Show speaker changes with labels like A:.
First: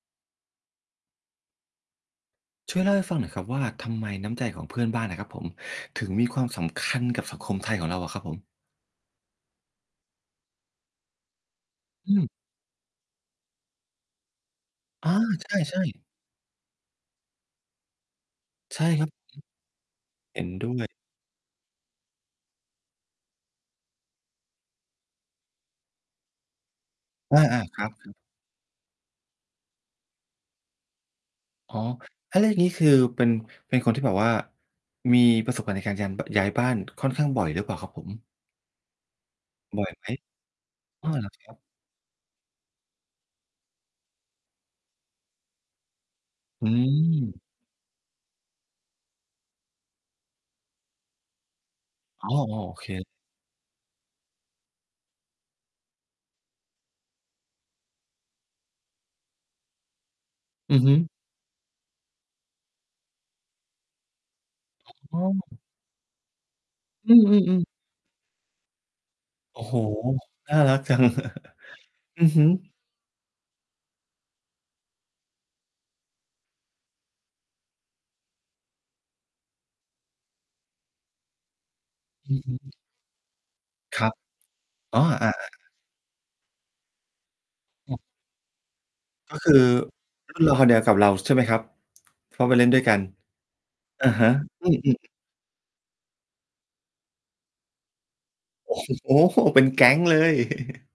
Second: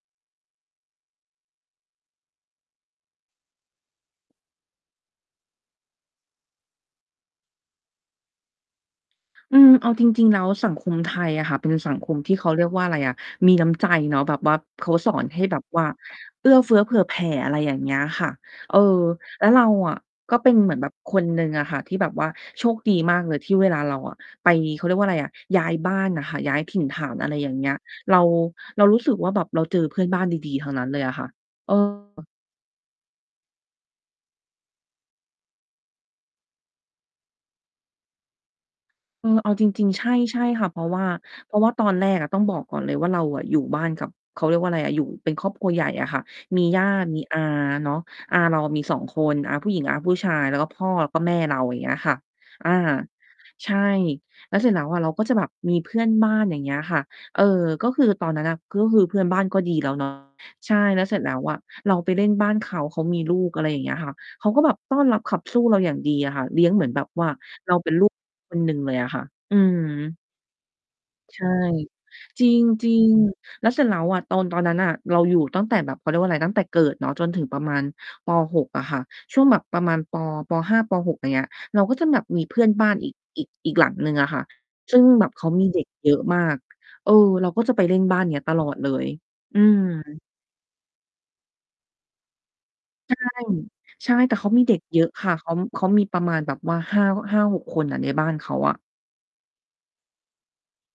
A: ช่วยเล่าให้ฟังหน่อยครับว่า ทำไมน้ำใจของเพื่อนบ้านอะครับผม ถึงมีความสำคัญกับสังคมไทยของเราอะครับผม?
B: อืม เอาจริง ๆ แล้วสังคมไทยอะค่ะเป็นสังค
A: อ
B: ม
A: ืม
B: ที่ เขาเรียกว่าไรอะ มีน้ำใจเนาะ แบบว่าเขา
A: อ
B: สอ
A: า
B: นให้
A: ใช
B: แบ
A: ่
B: บ
A: ใช
B: ว
A: ่
B: ่าเอื้อเฟื้อเผื่อแผ่ อะไรอย่างเงี้ยค่ะ เออ
A: ใช่ครับ
B: แล้วเราอะก็
A: เห็
B: เป
A: น
B: ็น
A: ด้
B: เหมือ
A: ว
B: นแบ
A: ย
B: บคนหนึ่งอะค่ะที่แบบว่าโชคดีมากเลย ที่เวลาเราอะไป เขาเรียกว่าไรอะ ย้ายบ้านน่ะค่ะ ย้ายถิ่นฐาน อะไร
A: อ
B: อย่างเ
A: า
B: งี้ย
A: ๆ ครับ ครั
B: เร
A: บ
B: า เรารู้สึกว่า แบบเราเจอเพื่อนบ้านดี ๆ ทั้งนั้นเลยอะค่ะ เอ
A: อ๋อ
B: อ
A: อา แล้วอย่างงี้ คือเป็น เป็นคนที่แบบว่ามีประสบการณ์ในการยำ เบอะ ย้ายบ้าน ค่อนข้างบ่อยหรือเปล่าครับผม?
B: เออ เอาจ
A: บ
B: ร
A: ่
B: ิ
A: อ
B: ง
A: ย
B: ๆ ใ
A: ไ
B: ช
A: หม?
B: ่ ใช่ค่ะ เพราะว่
A: อ
B: า
A: ้อ เหรอค
B: เ
A: ร
B: พ
A: ั
B: ร
A: บ?
B: าะว่าตอนแรกอะ ต้องบอกก่อนเลยว่า เราอะอยู่บ้านกับ เขาเรียกว่าไรอะ อยู่เป็นครอบครัวใหญ่อะค่ะ มี
A: อื
B: ญาติ มีอา
A: ม
B: เนาะ อาเราอะมี 2 คน อาผู้หญิง อาผู้ชาย แล้วก็พ่อ แล้วก็แม่เรา อย่างเงี้ยค่ะ
A: อ๋อ อ้อ
B: อา
A: โอเค
B: ใช่ แล้วเสร็จแล้วอะเราก็จะแบบมีเพื่อนบ้าน อย่างเงี้ยค่ะ เออ ก็คือตอนนั้นน่ะ ก็คือเพื่อนบ้านก็ดีแล้ว เนาะ ใ
A: อ
B: ช
A: ื
B: ่
A: อฮึ
B: แล้วเสร็จแล้วอะเราไปเล่นบ้านเขา เขามีลูก อะไรอย่างเงี้ยค่ะ เขาก็แบบต้อนร
A: อ
B: ั
A: ๋
B: บขับส
A: อ
B: ู้เราอย่างดีอะค่ะ เลี้ยงเหมือนแบบ
A: อื
B: ว่า
A: อ ๆ ๆ
B: เราเป็นลูก คนหนึ่งเลยอะค่ะ อื
A: โอ้โฮ
B: ม
A: น่ารักจัง
B: ใช่
A: อือฮ
B: จ
A: ึ
B: ริง ๆ แล้วเสร็จแล้วอะ ตอน ตอนนั้นน่ะ เราอยู่ตั้งแต่แบบ เขาเรียกว่าไร ตั้งแต่เกิดเนาะ จนถึงประมาณ ป. 6 อะค่ะ ช่วงแบบประมาณปอ ป. 5 ป. 6 อย่างเงี้ย เราก็จะแบบ
A: อื
B: ม
A: อ
B: ี
A: ฮ
B: เพื่อน
A: ึ
B: บ้านอีก อีก อีกหลัง
A: คร
B: หน
A: ั
B: ึ่
A: บ
B: งอะค่ะ ซึ
A: อ๋
B: ่
A: อ
B: งแบ
A: อา
B: บเขามี
A: ๆ ๆ
B: เด็กเยอะมาก เออ เราก็จะไปเ
A: อื
B: ล่
A: อ
B: นบ้านเนี้ยตลอดเลย
A: ก็คือ
B: อืม
A: รุ่นราว คราวเดียวกับเรา ใช่ไหมครับ? เพราะไปเล่นด้วยกัน
B: ใช่
A: อ
B: ใ
A: ะ
B: ช่
A: ฮ
B: แ
A: ะ
B: ต่เขามี
A: อื
B: เด็กเ
A: ม
B: ยอ
A: ๆ
B: ะค่ะ เขา เขามีประมาณแบบว่า 5- 5-6 คนน่ะในบ้านเขาอ
A: โอ
B: ะ
A: ้โฮ เป็นแก๊งเลย